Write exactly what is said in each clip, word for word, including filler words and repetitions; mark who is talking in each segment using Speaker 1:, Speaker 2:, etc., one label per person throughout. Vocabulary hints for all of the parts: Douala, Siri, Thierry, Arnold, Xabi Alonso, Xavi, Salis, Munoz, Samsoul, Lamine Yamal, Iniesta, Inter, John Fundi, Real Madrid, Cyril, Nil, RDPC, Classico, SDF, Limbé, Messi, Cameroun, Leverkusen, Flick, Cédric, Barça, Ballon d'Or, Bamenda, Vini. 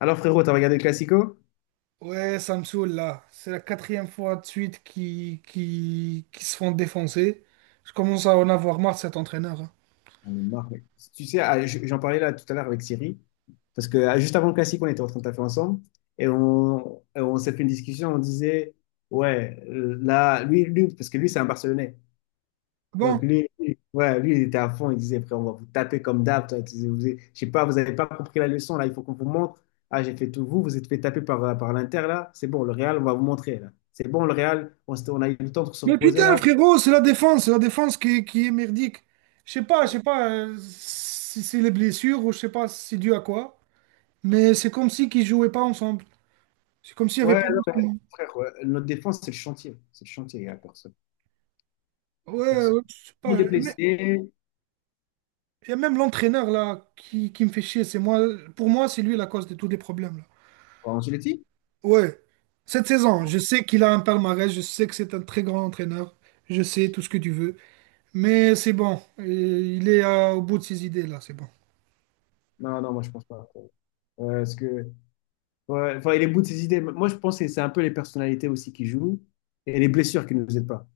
Speaker 1: Alors frérot, t'as regardé le Classico?
Speaker 2: Ouais, Samsoul, là, c'est la quatrième fois de suite qui, qui, qui se font défoncer. Je commence à en avoir marre de cet entraîneur, hein.
Speaker 1: J'en ai marre, mec. Tu sais, ah, je- j'en parlais là tout à l'heure avec Siri, parce que ah, juste avant le Classico, on était en train de taper ensemble, et on, et on s'est fait une discussion, on disait, ouais, euh, là, lui, lui, parce que lui, c'est un Barcelonais. Donc
Speaker 2: Bon.
Speaker 1: lui, lui- ouais, lui, il était à fond, il disait, frère, on va vous taper comme d'hab, toi. Tu sais, vous avez- je sais pas, vous n'avez pas compris la leçon, là, il faut qu'on vous montre. Ah, j'ai fait tout vous, vous êtes fait taper par, par l'Inter, là, c'est bon, le Real, on va vous montrer, là. C'est bon, le Real, on, s'était- on a eu le temps de se
Speaker 2: Mais
Speaker 1: reposer,
Speaker 2: putain,
Speaker 1: là.
Speaker 2: frérot, c'est la défense, c'est la défense qui, est- qui est merdique. Je sais pas, je sais pas euh, si c'est les blessures ou je sais pas si c'est dû à quoi. Mais c'est comme si qu'ils jouaient pas ensemble. C'est comme s'il y avait
Speaker 1: Ouais,
Speaker 2: pas
Speaker 1: non, mais,
Speaker 2: d'entraînement.
Speaker 1: frère, ouais, notre défense, c'est le chantier. C'est le chantier, il n'y a personne. Y a
Speaker 2: Ouais,
Speaker 1: personne.
Speaker 2: ouais, je sais
Speaker 1: Pour
Speaker 2: pas.
Speaker 1: les
Speaker 2: Il
Speaker 1: blessés.
Speaker 2: y a même l'entraîneur là qui, qui me fait chier. C'est moi, pour moi, c'est lui la cause de tous les problèmes là.
Speaker 1: Angelotti?
Speaker 2: Ouais, cette saison, je sais qu'il a un palmarès, je sais que c'est un très grand entraîneur, je sais tout ce que tu veux, mais c'est bon, euh, il est euh, au bout de ses idées là, c'est bon.
Speaker 1: Non, non, moi, je pense pas. Euh, parce que, ouais, enfin, il est bout de ses idées. Moi, je pense que c'est un peu les personnalités aussi qui jouent et les blessures qui ne nous aident pas.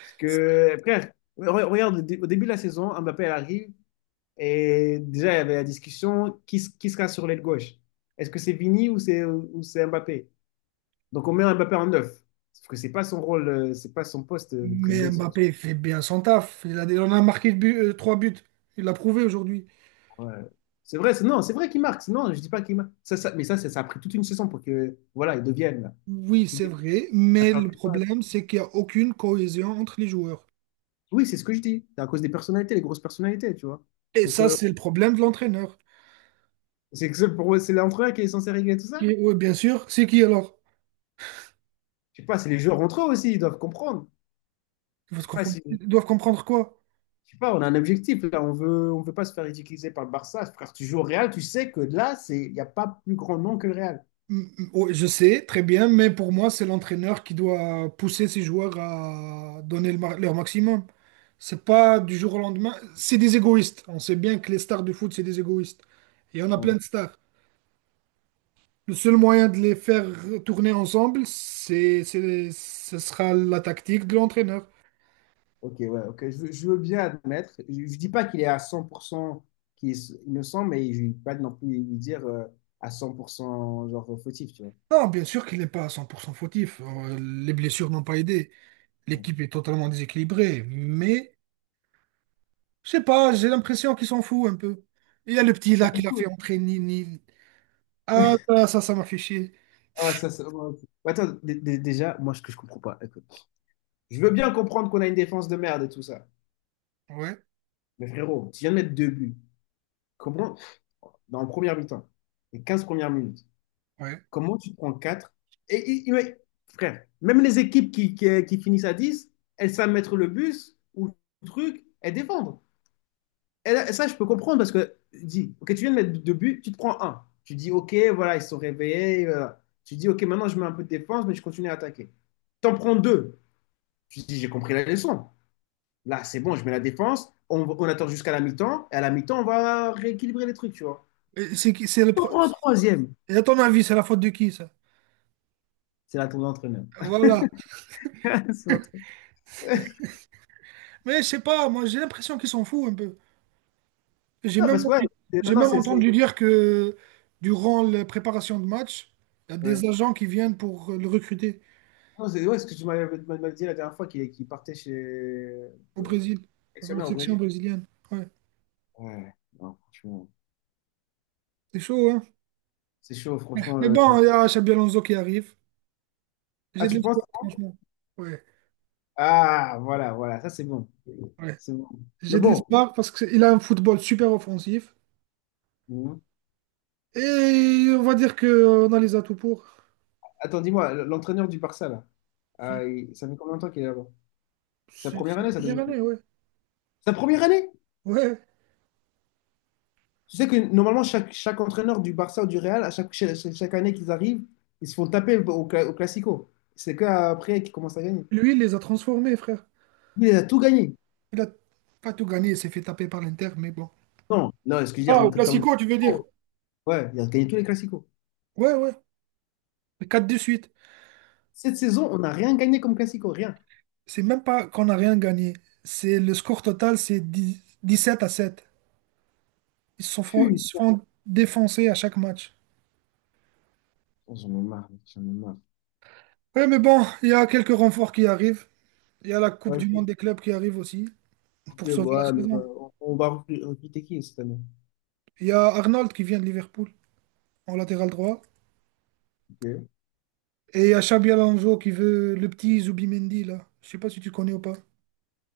Speaker 1: Parce que, frère, re- regarde, au dé- au début de la saison, Mbappé, elle arrive et déjà, il y avait la discussion qui, s- qui sera sur l'aile gauche? Est-ce que c'est Vini ou c'est ou c'est Mbappé? Donc, on met Mbappé en neuf. Sauf que c'est pas son rôle, euh, c'est pas son poste de
Speaker 2: Mais
Speaker 1: prédilection.
Speaker 2: Mbappé fait bien son taf, il a, il en a marqué but- euh, trois buts, il l'a prouvé aujourd'hui.
Speaker 1: Ouais. C'est vrai, c'est- non, c'est vrai qu'il marque. C'est- non, je dis pas qu'il marque. Ça, ça- mais ça, ça, ça a pris toute une saison pour que, voilà, ils deviennent là.
Speaker 2: Oui,
Speaker 1: Tout
Speaker 2: c'est
Speaker 1: est-
Speaker 2: vrai,
Speaker 1: on a
Speaker 2: mais le
Speaker 1: perdu le pas.
Speaker 2: problème, c'est qu'il n'y a aucune cohésion entre les joueurs.
Speaker 1: Oui, c'est ce que je dis. C'est à cause des personnalités, les grosses personnalités, tu vois.
Speaker 2: Et
Speaker 1: Donc,
Speaker 2: ça,
Speaker 1: euh,
Speaker 2: c'est le problème de l'entraîneur.
Speaker 1: c'est que c'est pour moi, c'est l'entraîneur qui est censé régler tout ça.
Speaker 2: Oui, bien sûr, c'est qui alors?
Speaker 1: Je sais pas, c'est les joueurs entre eux aussi, ils doivent comprendre.
Speaker 2: Ils
Speaker 1: Je
Speaker 2: doivent
Speaker 1: sais pas
Speaker 2: comprendre
Speaker 1: si,
Speaker 2: ils doivent comprendre quoi?
Speaker 1: je sais pas, on a un objectif là. On veut, on veut pas se faire ridiculiser par le Barça. Frère, tu joues au Real, tu sais que là, c'est, il y a pas plus grand nom que le Real.
Speaker 2: Mm, mm, oui, je sais, très bien, mais pour moi, c'est l'entraîneur qui doit pousser ses joueurs à donner le ma- leur maximum. C'est pas du jour au lendemain. C'est des égoïstes. On sait bien que les stars du foot, c'est des égoïstes. Et on a plein
Speaker 1: Bon.
Speaker 2: de stars. Le seul moyen de les faire tourner ensemble, c'est, c'est- ce sera la tactique de l'entraîneur.
Speaker 1: Ok, ouais, ok. Je, veux je veux bien admettre. Je ne dis pas qu'il est à cent pour cent qu'il est innocent, mais je ne vais pas non plus lui dire euh, à cent pour cent genre fautif, tu vois.
Speaker 2: Non, bien sûr qu'il n'est pas à cent pour cent fautif. Euh, Les blessures n'ont pas aidé.
Speaker 1: Ouais.
Speaker 2: L'équipe est totalement déséquilibrée. Mais je sais pas, j'ai l'impression qu'il s'en fout un peu. Il y a le petit là qui l'a fait entrer, Nil, Nil. Ah, ça, ça, ça m'a fait chier.
Speaker 1: Ah ouais, ça, ça- ouais, ok. Ouais, attends, dé- dé- déjà, moi, ce que je comprends pas, écoute. Je veux bien comprendre qu'on a une défense de merde et tout ça.
Speaker 2: Ouais,
Speaker 1: Mais frérot, tu viens de mettre deux buts. Comment, dans le premier mi-temps, les quinze premières minutes,
Speaker 2: ouais.
Speaker 1: comment tu prends quatre? Et, et- et ouais, frère, même les équipes qui, qui, qui finissent à dix, elles savent mettre le bus ou le truc et défendre. Et là, ça, je peux comprendre parce que dis, ok, tu viens de mettre deux buts, tu te prends un. Tu dis, ok, voilà, ils se sont réveillés. Euh, tu dis, ok, maintenant je mets un peu de défense, mais je continue à attaquer. T'en prends deux. Tu dis, j'ai compris la leçon. Là, c'est bon, je mets la défense. On, on attend jusqu'à la mi-temps. Et à la mi-temps, on va rééquilibrer les trucs, tu vois.
Speaker 2: Et c'est qui, c'est le
Speaker 1: T'en
Speaker 2: pro...
Speaker 1: prends un troisième.
Speaker 2: Et à ton avis, c'est la faute de qui, ça?
Speaker 1: C'est là ton entraîneur.
Speaker 2: Voilà.
Speaker 1: C'est notre-
Speaker 2: Mais je sais pas, moi, j'ai l'impression qu'ils s'en fout un peu. J'ai
Speaker 1: Non,
Speaker 2: même
Speaker 1: parce que ouais,
Speaker 2: entendu,
Speaker 1: c'est-
Speaker 2: j'ai
Speaker 1: maintenant,
Speaker 2: même
Speaker 1: c'est. c'est-
Speaker 2: entendu dire que durant la préparation de match, il y a
Speaker 1: Ouais.
Speaker 2: des agents qui viennent pour le recruter
Speaker 1: Non, c'est ouais, ce que tu m'avais m'avais dit la dernière fois qu'il qu'il partait chez.
Speaker 2: au
Speaker 1: Ouais,
Speaker 2: Brésil, pour la
Speaker 1: sélectionneur au
Speaker 2: section
Speaker 1: Brésil.
Speaker 2: brésilienne. Ouais,
Speaker 1: Ouais, non, franchement.
Speaker 2: c'est chaud, hein?
Speaker 1: C'est chaud, franchement.
Speaker 2: Mais
Speaker 1: le-
Speaker 2: bon, il y a Xabi Alonso qui arrive.
Speaker 1: Ah,
Speaker 2: J'ai de
Speaker 1: tu penses,
Speaker 2: l'espoir,
Speaker 1: hein?
Speaker 2: franchement. Ouais,
Speaker 1: Ah, voilà, voilà, ça c'est bon.
Speaker 2: ouais.
Speaker 1: C'est bon.
Speaker 2: J'ai
Speaker 1: Mais
Speaker 2: de
Speaker 1: bon,
Speaker 2: l'espoir parce qu'il a un football super offensif.
Speaker 1: mhm.
Speaker 2: Et on va dire qu'on a les atouts pour.
Speaker 1: Attends, dis-moi, l- l'entraîneur du Barça, là, ah,
Speaker 2: Flick,
Speaker 1: il- ça fait combien de temps qu'il est là-bas? Sa
Speaker 2: C'est
Speaker 1: première
Speaker 2: c'est la
Speaker 1: année, sa
Speaker 2: première
Speaker 1: deuxième année?
Speaker 2: année, ouais.
Speaker 1: Sa première année?
Speaker 2: Ouais.
Speaker 1: Tu sais que normalement, chaque, chaque entraîneur du Barça ou du Real, à chaque, chaque, chaque année qu'ils arrivent, ils se font taper au, au cla- au Classico. C'est qu'après qu'ils commencent à gagner.
Speaker 2: Lui, il les a transformés, frère.
Speaker 1: Lui, il a tout gagné.
Speaker 2: Il a pas tout gagné, il s'est fait taper par l'Inter, mais bon.
Speaker 1: Non, non, excusez
Speaker 2: Ah,
Speaker 1: en
Speaker 2: au
Speaker 1: tant que
Speaker 2: Classico, tu veux dire?
Speaker 1: Classico. Ouais, il a gagné tous les Classicos.
Speaker 2: Ouais, ouais, quatre de suite.
Speaker 1: Cette saison, on n'a rien gagné comme Classico, rien.
Speaker 2: C'est même pas qu'on n'a rien gagné. C'est le score total, c'est dix, dix-sept à sept. Ils se font, ils
Speaker 1: Putain.
Speaker 2: se font défoncer à chaque match.
Speaker 1: Oh, j'en ai marre, mec, j'en ai marre.
Speaker 2: Ouais, mais bon, il y a quelques renforts qui arrivent. Il y a la Coupe du
Speaker 1: Ok,
Speaker 2: Monde des clubs qui arrive aussi
Speaker 1: ok,
Speaker 2: pour
Speaker 1: bon,
Speaker 2: sauver la
Speaker 1: ouais, mais,
Speaker 2: saison.
Speaker 1: euh, on, on va recru- recruter qui cette année?
Speaker 2: Il y a Arnold qui vient de Liverpool en latéral droit.
Speaker 1: Ok?
Speaker 2: Et il y a Xabi Alonso qui veut le petit Zubimendi là. Je sais pas si tu connais ou pas.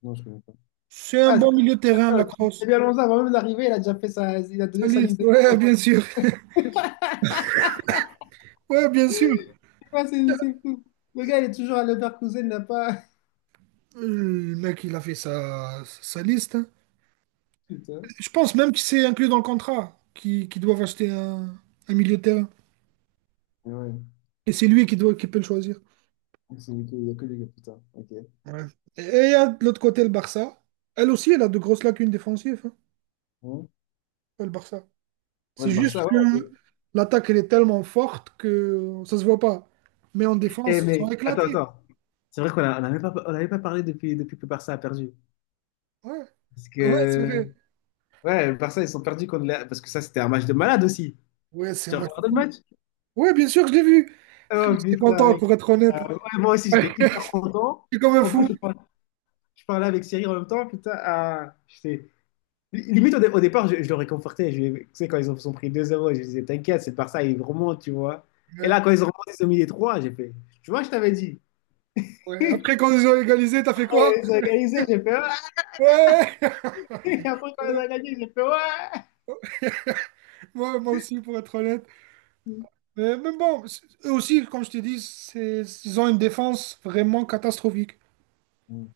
Speaker 1: Non, je connais pas.
Speaker 2: C'est un
Speaker 1: Ah, c'est
Speaker 2: bon milieu de terrain, la
Speaker 1: attends, c'est
Speaker 2: crosse.
Speaker 1: bien Alonso, avant même d'arriver, il a déjà fait sa, il a donné sa
Speaker 2: Salis,
Speaker 1: liste de
Speaker 2: ouais,
Speaker 1: commandes.
Speaker 2: bien sûr. Ouais, bien sûr.
Speaker 1: C'est quoi, c'est c'est fou. Le gars, il est toujours à Leverkusen, il n'a pas.
Speaker 2: Euh, Le mec, il a fait sa, sa liste, hein.
Speaker 1: Putain.
Speaker 2: Je pense même que c'est inclus dans le contrat qui- qu'ils doivent acheter un, un milieu de terrain.
Speaker 1: Mais ouais,
Speaker 2: Et c'est lui qui doit, qui peut le choisir.
Speaker 1: c'est- il y a que les gars, putain. Ok.
Speaker 2: Ouais. Et il y a de l'autre côté le Barça. Elle aussi, elle a de grosses lacunes défensives,
Speaker 1: Hein.
Speaker 2: hein, le Barça.
Speaker 1: Ouais,
Speaker 2: C'est
Speaker 1: le
Speaker 2: juste
Speaker 1: Barça, ouais.
Speaker 2: que l'attaque, elle est tellement forte que ça se voit pas. Mais en
Speaker 1: Eh,
Speaker 2: défense, ils sont
Speaker 1: mais attends,
Speaker 2: éclatés.
Speaker 1: attends. C'est vrai qu'on a- on n'avait pas, on avait pas parlé depuis, depuis que le Barça a perdu.
Speaker 2: Ouais,
Speaker 1: Parce
Speaker 2: ouais, c'est
Speaker 1: que,
Speaker 2: vrai.
Speaker 1: ouais, le Barça, ils sont perdus contre la- parce que ça, c'était un match de malade aussi.
Speaker 2: Ouais, c'est un
Speaker 1: Tu as
Speaker 2: match de
Speaker 1: regardé le
Speaker 2: fou.
Speaker 1: match?
Speaker 2: Ouais, bien sûr que je l'ai vu. Frère,
Speaker 1: Oh
Speaker 2: j'étais
Speaker 1: putain,
Speaker 2: content,
Speaker 1: mec.
Speaker 2: pour être
Speaker 1: Euh,
Speaker 2: honnête.
Speaker 1: ouais, moi aussi,
Speaker 2: Ouais,
Speaker 1: j'étais hyper content.
Speaker 2: j'étais comme un
Speaker 1: En plus,
Speaker 2: fou.
Speaker 1: je par- je parlais avec Cyril en même temps. Putain, ah, j'étais- limite, au, dé- au départ, je, je le réconfortais. Je, tu sais, quand ils ont, sont pris deux zéro, je disais, t'inquiète, c'est par ça, ils remontent, tu vois. Et
Speaker 2: Ouais,
Speaker 1: là, quand ils ont remonté, ils ont mis les trois, j'ai fait, tu vois, je t'avais dit.
Speaker 2: ouais. Après, quand ils ont égalisé, t'as fait quoi?
Speaker 1: Ouais, ils ont organisé, j'ai fait,
Speaker 2: Ouais,
Speaker 1: ouais. Après, quand ils ont
Speaker 2: ouais.
Speaker 1: gagné, j'ai fait, ouais.
Speaker 2: Moi, moi aussi, pour être honnête. Euh, mais bon, c'est- eux aussi, comme je t'ai dit, c'est, ils ont une défense vraiment catastrophique.
Speaker 1: Mm.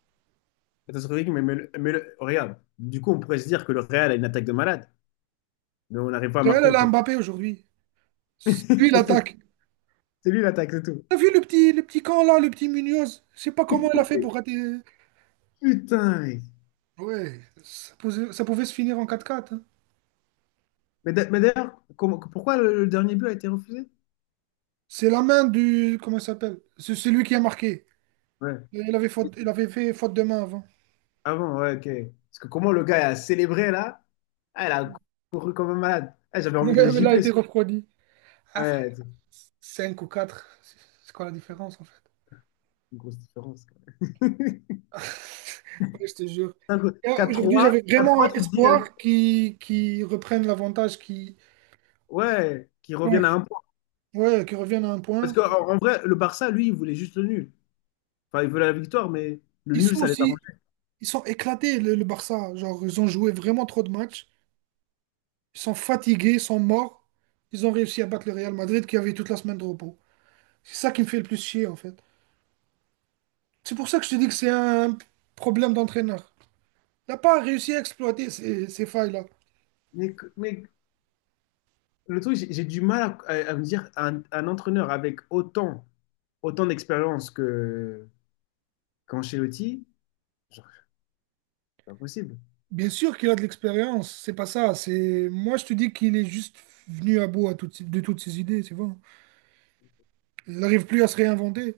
Speaker 1: Attends, Cédric, mais, mais le- mais le- regarde, du coup, on pourrait se dire que le Real a une attaque de malade, mais on n'arrive pas à
Speaker 2: D'ailleurs,
Speaker 1: marquer
Speaker 2: elle a
Speaker 1: contre.
Speaker 2: Mbappé aujourd'hui. Lui, il
Speaker 1: C'est tout.
Speaker 2: attaque.
Speaker 1: C'est lui l'attaque, c'est tout.
Speaker 2: T'as vu le petit, le petit camp là, le petit Munoz? Je sais pas comment il a fait pour rater.
Speaker 1: Putain, mec.
Speaker 2: Ouais, ça posait- ça pouvait se finir en quatre quatre, hein.
Speaker 1: Mais d'a- mais d'ailleurs, comment, pourquoi le, le dernier but a été refusé?
Speaker 2: C'est la main du. Comment il s'appelle? C'est c'est lui qui a marqué.
Speaker 1: Ouais.
Speaker 2: Il avait, faute, il avait fait faute de main avant.
Speaker 1: Ah bon, ouais, ok. Parce que comment le gars a célébré là? Ah, il a couru comme un malade. Ah, j'avais
Speaker 2: Mais
Speaker 1: envie de le
Speaker 2: il a
Speaker 1: gifler,
Speaker 2: été
Speaker 1: ça.
Speaker 2: refroidi. Ah frère,
Speaker 1: Ouais, c'est
Speaker 2: cinq ou quatre, c'est c'est quoi la différence en fait?
Speaker 1: une grosse différence, quoi.
Speaker 2: Ouais, je te jure.
Speaker 1: cinq
Speaker 2: Et
Speaker 1: quatre
Speaker 2: Aujourd'hui,
Speaker 1: trois
Speaker 2: j'avais
Speaker 1: quatre trois,
Speaker 2: vraiment
Speaker 1: tu te dis, allez,
Speaker 2: espoir qu'ils qu'ils reprennent l'avantage, qu'ils
Speaker 1: ouais, qu'ils
Speaker 2: ouais,
Speaker 1: reviennent à un point.
Speaker 2: ouais, qu'ils reviennent à un
Speaker 1: Parce
Speaker 2: point.
Speaker 1: qu'en en en vrai, le Barça, lui, il voulait juste le nul. Enfin, il voulait la victoire, mais le
Speaker 2: Ils
Speaker 1: nul,
Speaker 2: sont
Speaker 1: ça les
Speaker 2: aussi,
Speaker 1: arrangeait.
Speaker 2: Ils sont éclatés, le, le Barça. Genre, ils ont joué vraiment trop de matchs. Ils sont fatigués, ils sont morts. Ils ont réussi à battre le Real Madrid qui avait toute la semaine de repos. C'est ça qui me fait le plus chier, en fait. C'est pour ça que je te dis que c'est un problème d'entraîneur. Il n'a pas réussi à exploiter ces, ces failles-là.
Speaker 1: Mais, que- mais le truc, j'ai j'ai du mal à, à- à me dire, un, un entraîneur avec autant, autant d'expérience que qu'Ancelotti, genre, c'est pas possible.
Speaker 2: Bien sûr qu'il a de l'expérience, c'est pas ça. C'est Moi, je te dis qu'il est juste venu à bout à toutes ces- de toutes ses idées, c'est bon. Il n'arrive plus à se réinventer.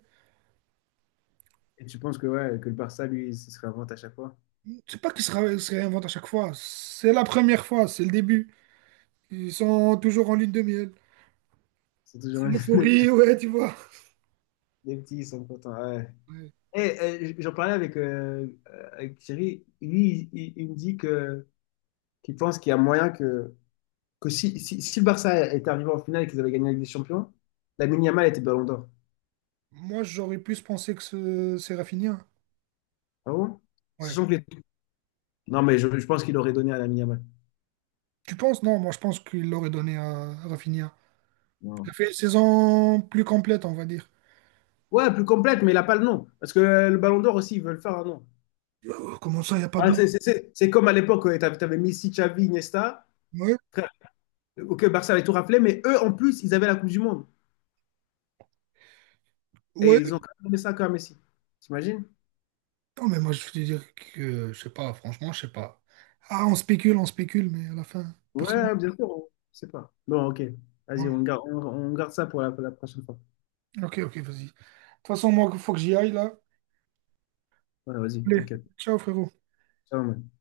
Speaker 1: Et tu penses que, ouais, que le Barça, lui, ce serait un vente à chaque fois?
Speaker 2: C'est pas qu'il se, ra- se réinvente à chaque fois. C'est la première fois, c'est le début. Ils sont toujours en lune de miel.
Speaker 1: Ils sont toujours
Speaker 2: C'est L'euphorie, ouais, tu vois.
Speaker 1: les petits, ils sont contents. Ouais.
Speaker 2: Ouais.
Speaker 1: Et euh, j'en parlais avec, euh, avec Thierry. Lui, il, il- il me dit que qu'il pense qu'il y a moyen que, que si, si, si le Barça était arrivé en finale et qu'ils avaient gagné la Ligue des Champions, Lamine Yamal était Ballon d'Or.
Speaker 2: Moi, j'aurais plus pensé que ce- c'est Rafinha.
Speaker 1: Ah bon?
Speaker 2: Ouais.
Speaker 1: Sachant que les- non, mais je, je pense qu'il aurait donné à Lamine Yamal.
Speaker 2: Tu penses? Non, moi, je pense qu'il l'aurait donné à Rafinha. Il
Speaker 1: Non.
Speaker 2: a fait une saison plus complète, on va dire.
Speaker 1: Ouais, plus complète, mais il n'a pas le nom. Parce que euh, le Ballon d'Or aussi, ils veulent faire un nom.
Speaker 2: Euh, Comment ça, il n'y a pas de
Speaker 1: Ah,
Speaker 2: nom?
Speaker 1: c'est c'est- c'est- c'est comme à l'époque, tu avais Messi, Xavi, Iniesta.
Speaker 2: Ouais,
Speaker 1: Ok, Barça avait tout raflé, mais eux, en plus, ils avaient la Coupe du Monde. Et ils ont
Speaker 2: ouais.
Speaker 1: quand même donné ça à Messi. T'imagines?
Speaker 2: Non, mais moi, je veux dire que, je sais pas, franchement, je sais pas. Ah, on spécule, on spécule, mais à la fin, personne.
Speaker 1: Ouais, bien sûr. on- Je sais pas. Bon, ok. Vas-y, on
Speaker 2: Ouais.
Speaker 1: garde, on, on garde ça pour la, pour la prochaine fois.
Speaker 2: Ok, ok, vas-y. De toute façon, moi, il faut que j'y aille, là.
Speaker 1: Ouais, vas-y,
Speaker 2: Allez,
Speaker 1: t'inquiète.
Speaker 2: ciao, frérot.
Speaker 1: Ça va, mec.